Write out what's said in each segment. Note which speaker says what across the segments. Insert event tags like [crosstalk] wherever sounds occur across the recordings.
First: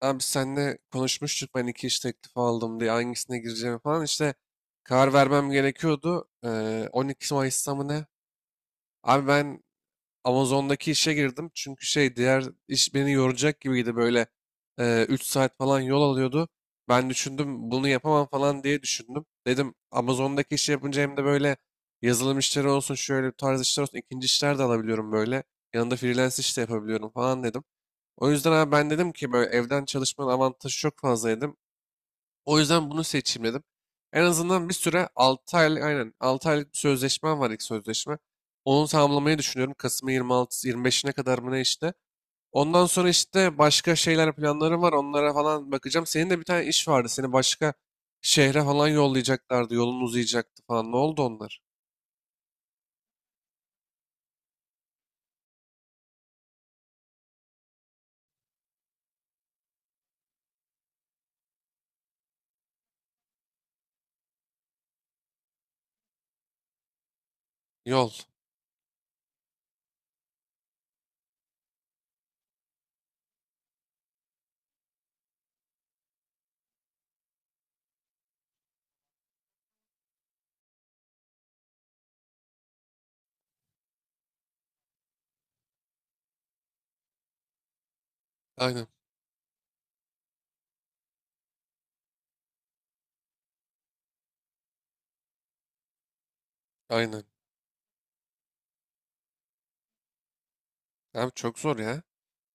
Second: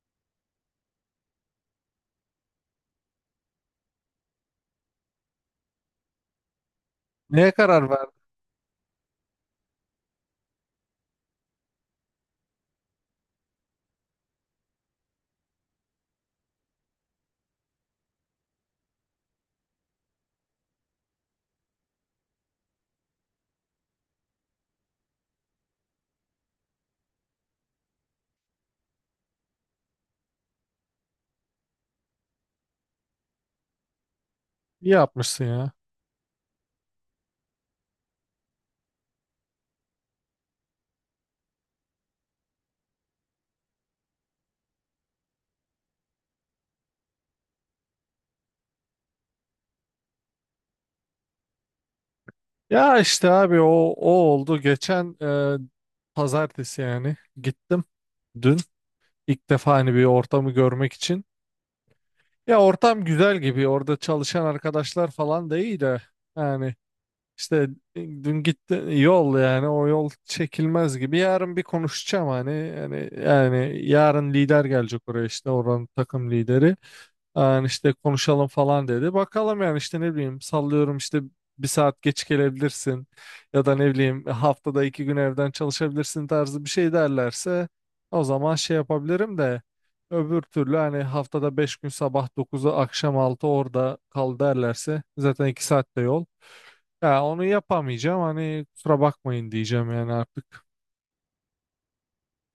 Speaker 1: Abi senle konuşmuştuk ben iki iş teklifi aldım diye hangisine gireceğimi falan işte karar vermem gerekiyordu. 12
Speaker 2: Neye
Speaker 1: Mayıs'ta
Speaker 2: karar
Speaker 1: mı ne?
Speaker 2: verdin?
Speaker 1: Abi ben Amazon'daki işe girdim çünkü şey diğer iş beni yoracak gibiydi böyle 3 saat falan yol alıyordu. Ben düşündüm bunu yapamam falan diye düşündüm. Dedim Amazon'daki işi yapınca hem de böyle yazılım işleri olsun şöyle bir tarz işler olsun ikinci işler de alabiliyorum böyle. Yanında freelance iş de yapabiliyorum falan dedim. O yüzden abi ben dedim ki böyle evden çalışmanın avantajı çok fazla dedim. O yüzden bunu seçeyim dedim. En azından bir
Speaker 2: İyi
Speaker 1: süre
Speaker 2: yapmışsın
Speaker 1: 6
Speaker 2: ya.
Speaker 1: aylık, aynen, 6 aylık bir sözleşmem var ilk sözleşme. Onu tamamlamayı düşünüyorum. Kasım'ın 26-25'ine kadar mı ne işte. Ondan sonra işte başka şeyler planlarım var. Onlara falan bakacağım. Senin de bir tane iş vardı. Seni başka şehre falan yollayacaklardı. Yolun uzayacaktı falan. Ne oldu onlar?
Speaker 2: Ya işte abi o oldu. Geçen e, pazartesi yani gittim dün. İlk defa hani bir ortamı görmek için. Ya ortam güzel gibi. Orada çalışan arkadaşlar falan da iyi de. Yani işte
Speaker 1: Yol.
Speaker 2: dün gitti yol, yani o yol çekilmez gibi. Yarın bir konuşacağım hani. Yani yarın lider gelecek oraya, işte oranın takım lideri. Yani işte konuşalım falan dedi. Bakalım yani, işte ne bileyim, sallıyorum, işte bir saat geç gelebilirsin ya da ne bileyim haftada iki gün evden çalışabilirsin tarzı bir şey derlerse o zaman şey
Speaker 1: Aynen.
Speaker 2: yapabilirim de öbür türlü hani haftada beş gün sabah dokuzu akşam 6 orada kal derlerse zaten iki saat de yol.
Speaker 1: Aynen.
Speaker 2: Ya onu yapamayacağım, hani kusura bakmayın diyeceğim yani artık.
Speaker 1: Abi çok zor ya.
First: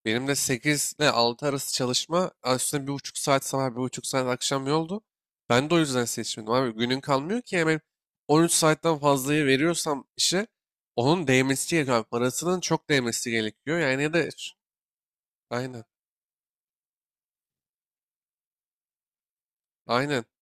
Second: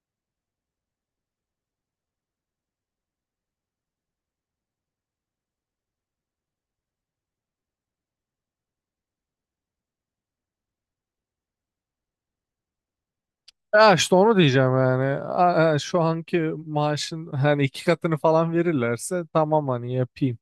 Speaker 1: Benim de 8 ile 6 arası çalışma üstüne 1,5 saat sabah bir buçuk saat akşam yoldu. Ben de o yüzden seçmedim abi. Günün kalmıyor ki hemen 13 saatten fazlayı veriyorsam işe onun değmesi gerekiyor abi. Parasının çok değmesi gerekiyor.
Speaker 2: Ya
Speaker 1: Yani ya
Speaker 2: işte
Speaker 1: da
Speaker 2: onu diyeceğim yani.
Speaker 1: aynen,
Speaker 2: Şu anki maaşın hani iki katını falan verirlerse tamam, hani
Speaker 1: aynen
Speaker 2: yapayım.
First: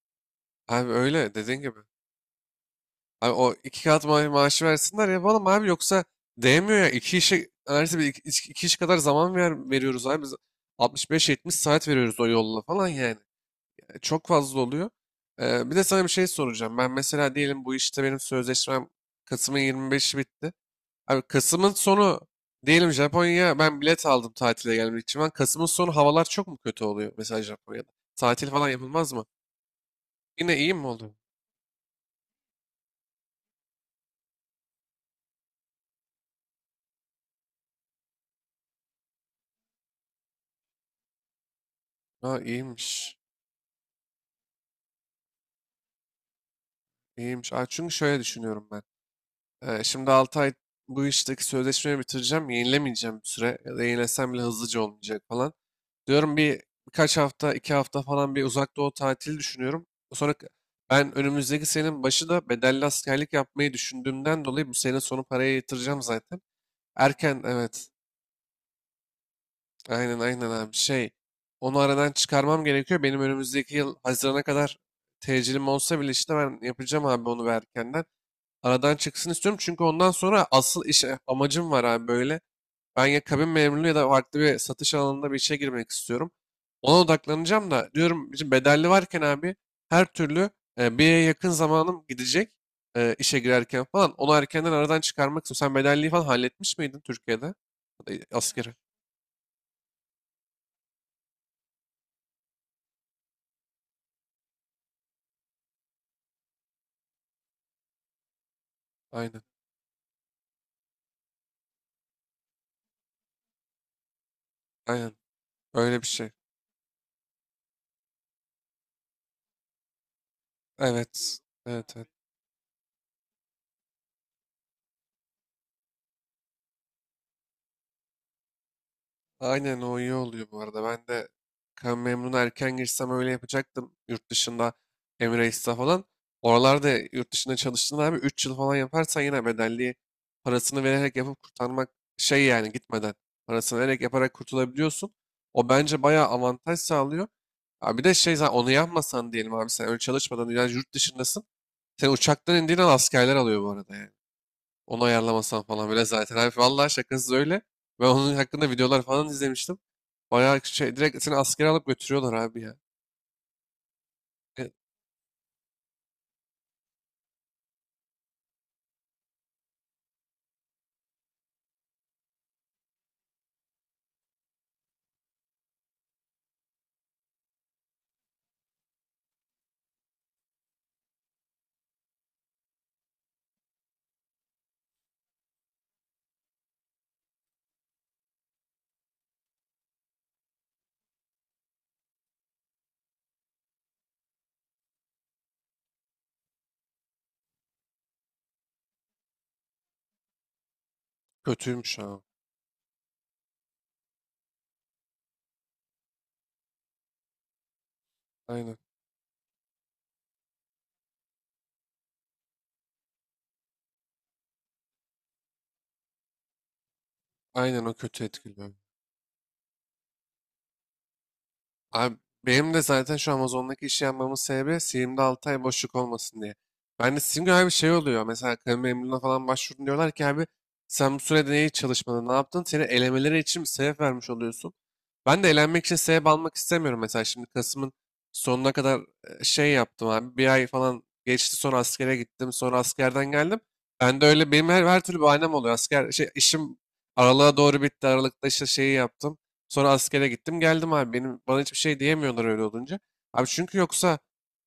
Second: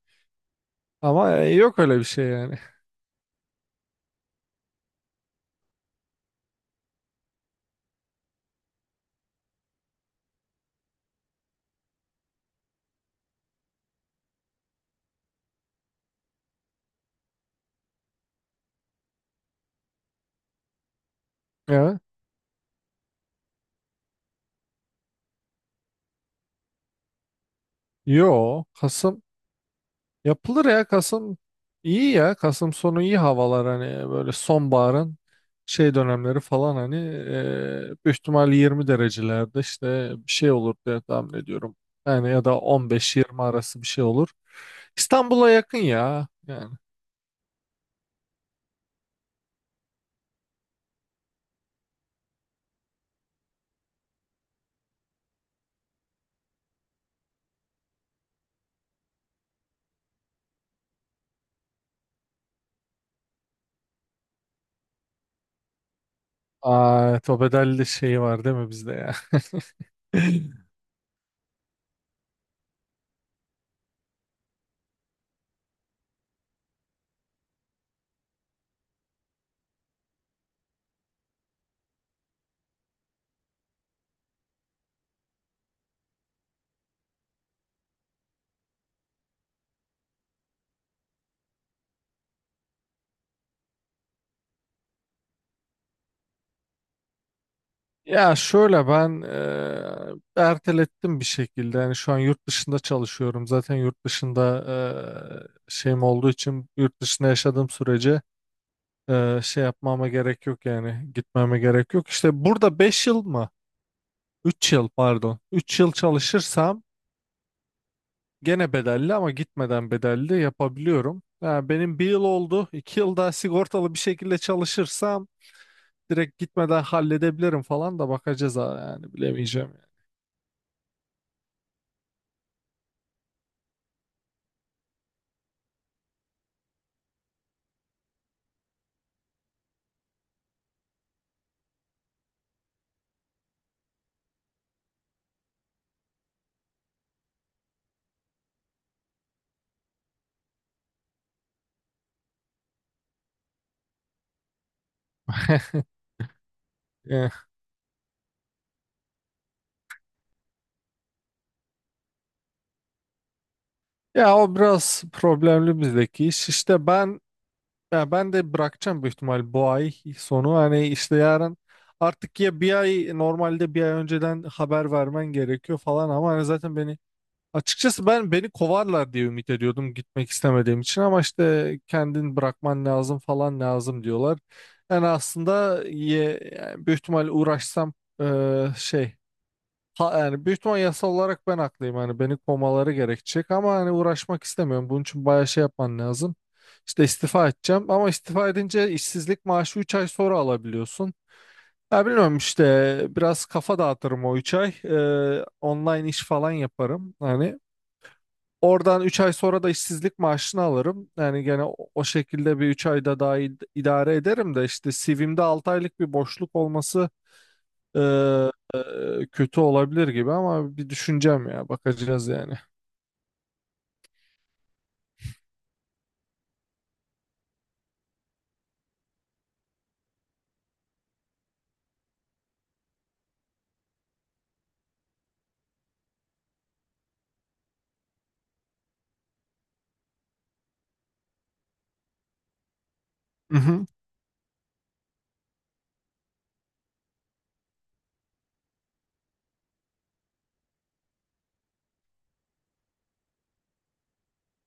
Speaker 1: abi öyle
Speaker 2: Ama
Speaker 1: dediğin gibi.
Speaker 2: yok öyle bir şey yani. [laughs]
Speaker 1: Abi o iki kat maaşı versinler yapalım abi yoksa değmiyor ya. İki işe neredeyse iki iş kadar zaman veriyoruz abi. Biz 65-70 saat veriyoruz o yolla falan yani. Çok fazla oluyor. Bir de sana bir şey soracağım. Ben mesela diyelim bu işte benim sözleşmem Kasım'ın 25'i bitti. Abi Kasım'ın
Speaker 2: Ya.
Speaker 1: sonu diyelim Japonya'ya ben bilet aldım tatile gelmek için. Ben Kasım'ın sonu havalar çok mu kötü oluyor mesela Japonya'da? Tatil
Speaker 2: Yo,
Speaker 1: falan yapılmaz
Speaker 2: Kasım
Speaker 1: mı? Yine
Speaker 2: yapılır
Speaker 1: iyi
Speaker 2: ya,
Speaker 1: mi oluyor?
Speaker 2: Kasım iyi ya. Kasım sonu iyi havalar, hani böyle sonbaharın şey dönemleri falan hani, büyük ihtimal 20 derecelerde işte bir şey olur diye tahmin ediyorum. Yani
Speaker 1: Ha,
Speaker 2: ya da
Speaker 1: iyiymiş.
Speaker 2: 15-20 arası bir şey olur. İstanbul'a yakın ya yani.
Speaker 1: İyiymiş. Aa, çünkü şöyle düşünüyorum ben. Şimdi 6 ay bu işteki sözleşmeyi bitireceğim. Yenilemeyeceğim bir süre. Ya da yenilesem bile hızlıca olmayacak falan. Diyorum birkaç hafta, 2 hafta falan bir uzak doğu tatili düşünüyorum. Sonra ben önümüzdeki senenin başı da bedelli askerlik yapmayı düşündüğümden dolayı bu sene sonu paraya yatıracağım zaten.
Speaker 2: Aa,
Speaker 1: Erken
Speaker 2: Tobedelli
Speaker 1: evet.
Speaker 2: şeyi var değil mi bizde ya?
Speaker 1: Aynen, aynen
Speaker 2: [laughs]
Speaker 1: abi şey. Onu aradan çıkarmam gerekiyor. Benim önümüzdeki yıl Haziran'a kadar tecilim olsa bile işte ben yapacağım abi onu ve erkenden. Aradan çıksın istiyorum çünkü ondan sonra asıl iş amacım var abi böyle. Ben ya kabin memurluğu ya da farklı bir satış alanında bir işe girmek istiyorum. Ona odaklanacağım da diyorum bizim bedelli varken abi her türlü bir yere yakın zamanım gidecek işe girerken falan. Onu erkenden aradan çıkarmak istiyorum. Sen bedelliği falan halletmiş miydin Türkiye'de? Ya da
Speaker 2: Ya
Speaker 1: askeri.
Speaker 2: şöyle, ben ertelettim bir şekilde. Yani şu an yurt dışında çalışıyorum. Zaten yurt dışında şeyim olduğu için yurt dışında yaşadığım sürece
Speaker 1: Aynen.
Speaker 2: şey yapmama gerek yok, yani gitmeme gerek yok. İşte burada 5 yıl mı? Üç yıl
Speaker 1: Aynen.
Speaker 2: pardon. Üç yıl
Speaker 1: Öyle bir şey.
Speaker 2: çalışırsam gene bedelli ama gitmeden bedelli yapabiliyorum.
Speaker 1: Evet.
Speaker 2: Yani
Speaker 1: Evet.
Speaker 2: benim
Speaker 1: Evet.
Speaker 2: bir yıl oldu. İki yıl daha sigortalı bir şekilde çalışırsam direkt gitmeden halledebilirim falan da, bakacağız ha, yani bilemeyeceğim.
Speaker 1: Aynen, o iyi oluyor bu arada. Ben de kan memnuna erken girsem öyle yapacaktım. Yurt dışında Emirates'te falan. Oralarda yurt dışında çalıştığında abi 3 yıl falan yaparsan yine bedelli parasını vererek yapıp kurtarmak şey yani gitmeden parasını vererek yaparak kurtulabiliyorsun. O bence bayağı avantaj sağlıyor. Abi bir de şey zaten onu yapmasan diyelim abi sen öyle çalışmadan yani yurt dışındasın. Sen uçaktan indiğin an askerler alıyor bu arada yani. Onu ayarlamasam
Speaker 2: [laughs]
Speaker 1: falan böyle zaten. Abi vallahi şakasız öyle. Ben onun hakkında videolar falan izlemiştim. Bayağı şey direkt seni askere alıp götürüyorlar abi ya.
Speaker 2: Ya o
Speaker 1: E,
Speaker 2: biraz problemli bizdeki iş. İşte ben, ya ben de bırakacağım büyük ihtimal bu ay sonu. Hani işte yarın artık, ya bir ay normalde, bir ay önceden haber vermen gerekiyor falan ama hani zaten beni, açıkçası ben beni kovarlar diye ümit ediyordum gitmek istemediğim için, ama işte kendin bırakman lazım falan lazım diyorlar. Yani aslında yani büyük ihtimal uğraşsam şey. Ha, yani büyük ihtimal yasal olarak ben haklıyım. Hani beni kovmaları gerekecek ama hani uğraşmak istemiyorum. Bunun için bayağı şey yapman lazım. İşte istifa edeceğim ama istifa edince işsizlik maaşı 3 ay sonra alabiliyorsun.
Speaker 1: Kötüymüş
Speaker 2: Ya
Speaker 1: ha.
Speaker 2: bilmiyorum işte, biraz kafa dağıtırım o 3 ay. Online iş falan yaparım. Hani
Speaker 1: Aynen.
Speaker 2: oradan 3 ay sonra da işsizlik maaşını alırım. Yani gene o şekilde bir 3 ayda daha idare ederim de işte CV'mde 6 aylık bir boşluk olması
Speaker 1: Aynen, o
Speaker 2: e,
Speaker 1: kötü etkiliyor.
Speaker 2: kötü olabilir gibi, ama bir düşüneceğim ya,
Speaker 1: Abi
Speaker 2: bakacağız yani.
Speaker 1: benim de zaten şu Amazon'daki işi yapmamın sebebi Steam'de 6 ay boşluk olmasın diye. Ben de Steam gibi bir şey oluyor. Mesela kamu memurluğuna falan başvurdun diyorlar ki abi sen bu sürede neyi çalışmadın, ne yaptın? Seni elemeleri için bir sebep vermiş oluyorsun. Ben de elenmek için sebep almak istemiyorum. Mesela şimdi Kasım'ın sonuna kadar şey yaptım abi. Bir ay falan geçti sonra askere gittim. Sonra askerden
Speaker 2: Hı
Speaker 1: geldim.
Speaker 2: hı.
Speaker 1: Ben de öyle benim her türlü bahanem oluyor. Asker şey, işim aralığa doğru bitti. Aralıkta işte şeyi yaptım. Sonra askere gittim geldim abi. Benim bana hiçbir şey diyemiyorlar öyle olunca. Abi çünkü yoksa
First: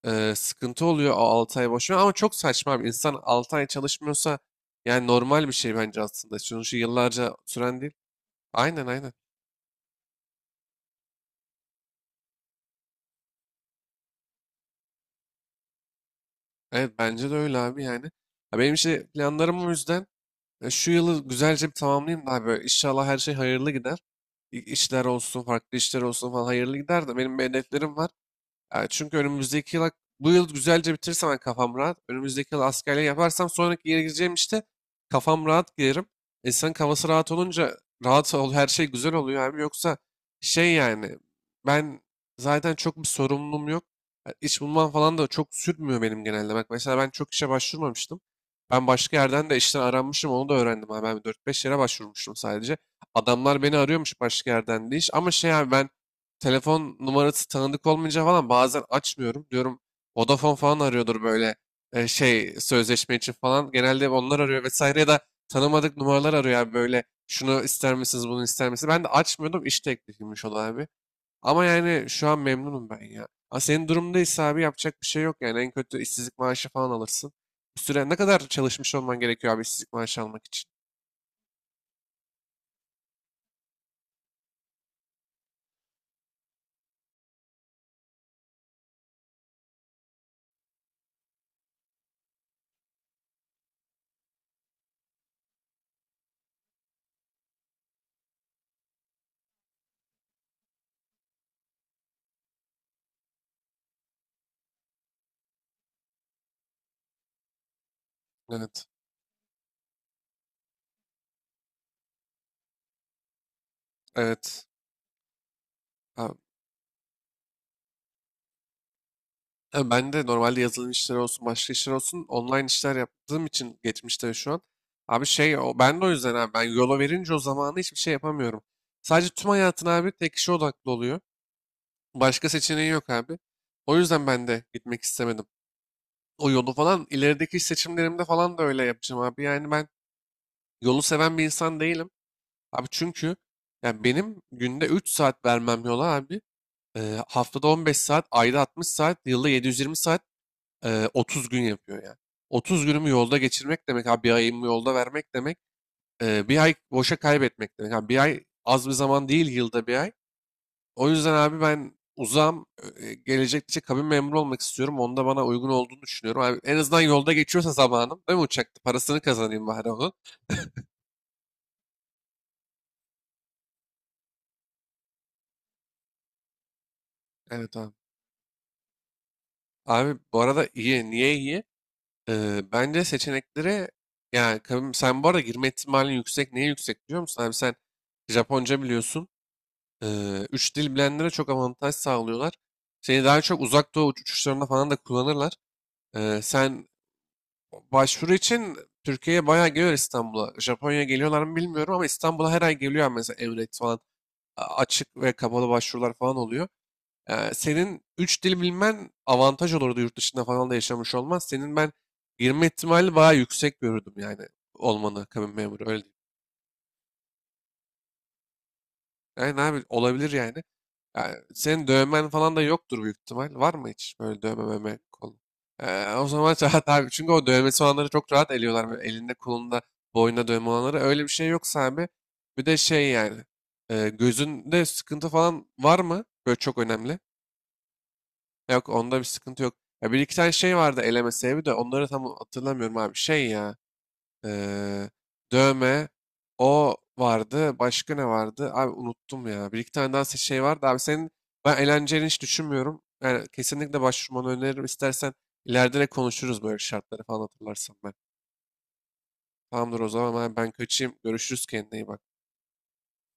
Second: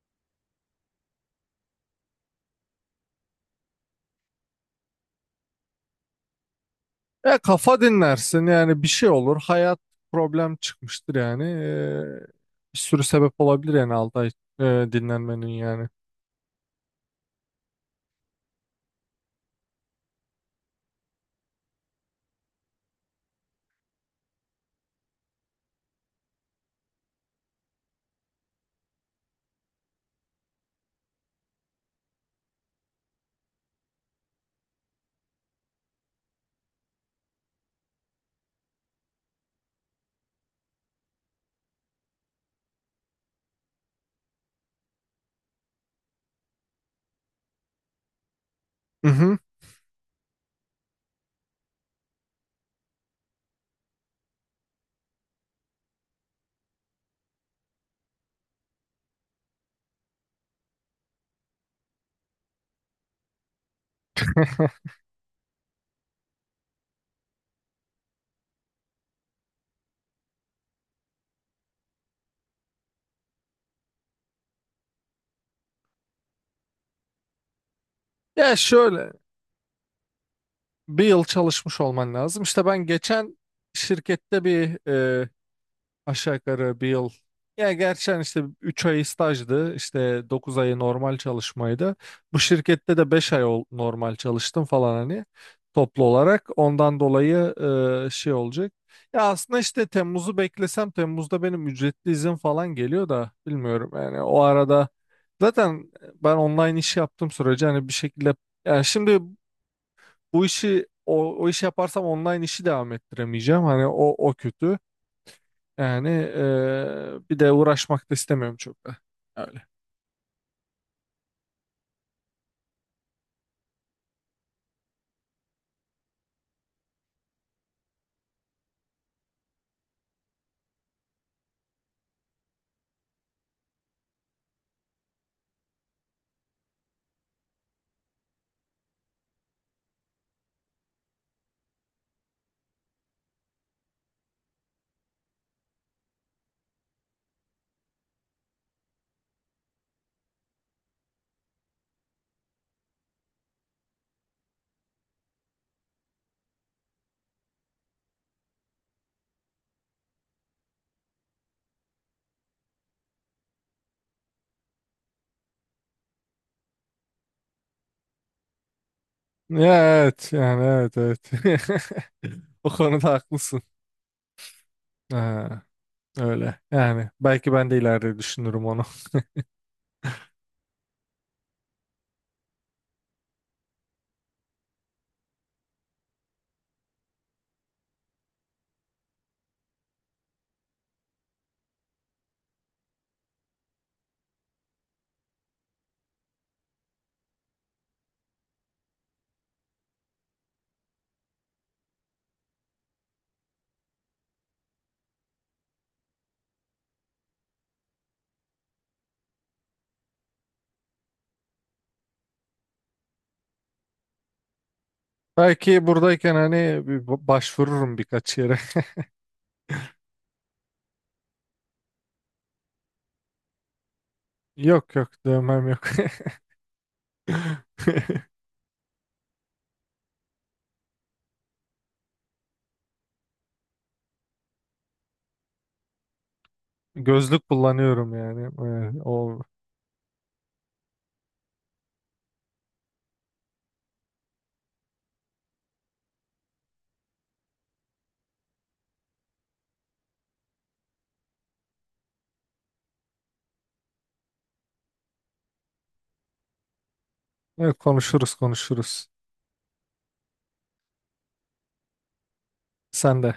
Speaker 1: sıkıntı oluyor o 6 ay boşuna ama çok saçma abi. İnsan 6 ay çalışmıyorsa yani normal bir şey bence aslında. Sonuçta yıllarca
Speaker 2: Ya
Speaker 1: süren
Speaker 2: kafa
Speaker 1: değil.
Speaker 2: dinlersin yani,
Speaker 1: Aynen,
Speaker 2: bir şey
Speaker 1: aynen.
Speaker 2: olur, hayat problem çıkmıştır yani. Bir sürü sebep olabilir yani 6 ay e, dinlenmenin yani.
Speaker 1: Evet, bence de öyle abi yani. Ya benim işte planlarım o yüzden şu yılı güzelce bir tamamlayayım da abi. Böyle İnşallah her şey hayırlı gider. İşler olsun, farklı işler olsun falan hayırlı gider de benim bir hedeflerim var. Çünkü önümüzdeki yıl, bu yıl güzelce bitirsem ben kafam rahat. Önümüzdeki yıl askerliği yaparsam sonraki yere gireceğim işte kafam rahat girerim. İnsanın kafası rahat olunca her şey güzel oluyor abi. Yoksa şey yani ben zaten çok bir sorumluluğum yok. Yani İş bulmam falan da çok sürmüyor benim genelde. Bak mesela ben çok işe başvurmamıştım. Ben
Speaker 2: Hı
Speaker 1: başka
Speaker 2: hı.
Speaker 1: yerden de işten aranmışım onu da öğrendim abi. Ben dört beş yere başvurmuştum sadece. Adamlar beni arıyormuş başka yerden de iş. Ama şey abi ben telefon numarası tanıdık olmayınca falan bazen açmıyorum. Diyorum Vodafone falan arıyordur böyle şey sözleşme için falan. Genelde onlar arıyor
Speaker 2: [laughs]
Speaker 1: vesaire ya da tanımadık numaralar arıyor abi böyle şunu ister misiniz bunu ister misiniz? Ben de açmıyordum iş teklifiymiş o da abi. Ama yani şu an memnunum ben ya. Ha, senin durumdaysa abi yapacak bir şey yok yani en kötü işsizlik maaşı falan alırsın. Bir süre ne kadar
Speaker 2: Ya
Speaker 1: çalışmış
Speaker 2: şöyle,
Speaker 1: olman gerekiyor abi işsizlik maaşı almak için?
Speaker 2: bir yıl çalışmış olman lazım. İşte ben geçen şirkette bir aşağı yukarı bir yıl. Ya gerçi hani işte 3 ay stajdı. İşte 9 ayı normal çalışmaydı. Bu şirkette de 5 ay normal çalıştım falan, hani toplu olarak. Ondan dolayı şey olacak. Ya aslında işte Temmuz'u beklesem, Temmuz'da benim ücretli izin falan geliyor da, bilmiyorum yani, o arada zaten ben online iş yaptığım sürece hani bir şekilde, yani
Speaker 1: Evet.
Speaker 2: şimdi bu işi, o işi yaparsam online işi devam ettiremeyeceğim. Hani o
Speaker 1: Evet.
Speaker 2: kötü. Yani
Speaker 1: Abi.
Speaker 2: bir de uğraşmak da istemiyorum çok da. Öyle.
Speaker 1: Tabii ben de normalde yazılım işleri olsun, başka işler olsun online işler yaptığım için geçmişte ve şu an. Abi şey o ben de o yüzden abi ben yola verince o zamanı hiçbir şey yapamıyorum. Sadece tüm hayatın abi tek işe odaklı oluyor. Başka seçeneği yok abi. O yüzden ben de gitmek istemedim. O yolu falan ilerideki iş seçimlerimde falan da öyle yapacağım abi. Yani ben yolu seven bir insan değilim. Abi çünkü yani benim günde 3 saat vermem yola abi. Haftada 15 saat, ayda 60 saat, yılda 720 saat. 30 gün yapıyor yani. 30 günümü yolda geçirmek demek abi, bir ayımı yolda vermek demek. Bir ay boşa kaybetmek demek. Abi bir ay az bir zaman değil yılda bir ay. O yüzden abi ben uzam gelecekte kabin memuru olmak istiyorum. Onda bana uygun olduğunu düşünüyorum. Abi en azından yolda geçiyorsa zamanım değil mi uçakta? Parasını
Speaker 2: Ya,
Speaker 1: kazanayım bari onun.
Speaker 2: evet yani, evet evet. [laughs] O konuda haklısın. Ha, öyle yani, belki ben
Speaker 1: Evet
Speaker 2: de
Speaker 1: abi.
Speaker 2: ileride düşünürüm onu.
Speaker 1: Abi
Speaker 2: [laughs]
Speaker 1: bu arada iyi. Niye iyi? Bence seçenekleri yani kabin, sen bu arada girme ihtimalin yüksek. Niye yüksek biliyor musun? Abi sen Japonca biliyorsun. Üç dil bilenlere çok avantaj sağlıyorlar. Seni daha çok uzak doğu uçuşlarında falan da kullanırlar. Sen başvuru için Türkiye'ye bayağı geliyor İstanbul'a. Japonya'ya geliyorlar mı bilmiyorum ama İstanbul'a her ay geliyor mesela Emirates falan. Açık ve kapalı başvurular falan oluyor. Senin üç dil bilmen avantaj olurdu, yurt dışında falan da yaşamış olmaz. Senin ben girme ihtimali bayağı yüksek görürdüm yani olmanı kabin memuru,
Speaker 2: Belki
Speaker 1: öyle diyeyim.
Speaker 2: buradayken hani bir başvururum birkaç yere.
Speaker 1: Yani abi olabilir yani. Yani senin dövmen falan da yoktur büyük ihtimal. Var mı hiç böyle
Speaker 2: [laughs]
Speaker 1: dövme
Speaker 2: Yok
Speaker 1: meme
Speaker 2: yok,
Speaker 1: kolu?
Speaker 2: dövmem yok.
Speaker 1: O zaman [laughs] rahat abi. Çünkü o dövmesi
Speaker 2: [laughs]
Speaker 1: olanları çok rahat eliyorlar. Böyle elinde kolunda boynunda dövme olanları. Öyle bir şey yoksa abi. Bir de şey yani. Gözünde sıkıntı falan var mı? Böyle çok önemli.
Speaker 2: Gözlük kullanıyorum yani.
Speaker 1: Yok, onda bir
Speaker 2: O
Speaker 1: sıkıntı yok. Ya bir iki tane şey vardı eleme sebebi de onları tam hatırlamıyorum abi. Şey ya. Ee, Dövme. O vardı. Başka ne vardı? Abi unuttum ya. Bir iki tane daha şey vardı. Abi senin ben eğlenceli hiç düşünmüyorum. Yani kesinlikle başvurmanı öneririm. İstersen ileride de konuşuruz böyle şartları falan
Speaker 2: Evet,
Speaker 1: hatırlarsan ben.
Speaker 2: konuşuruz konuşuruz.
Speaker 1: Tamamdır o zaman ben kaçayım. Görüşürüz, kendine iyi bak.
Speaker 2: Sen de.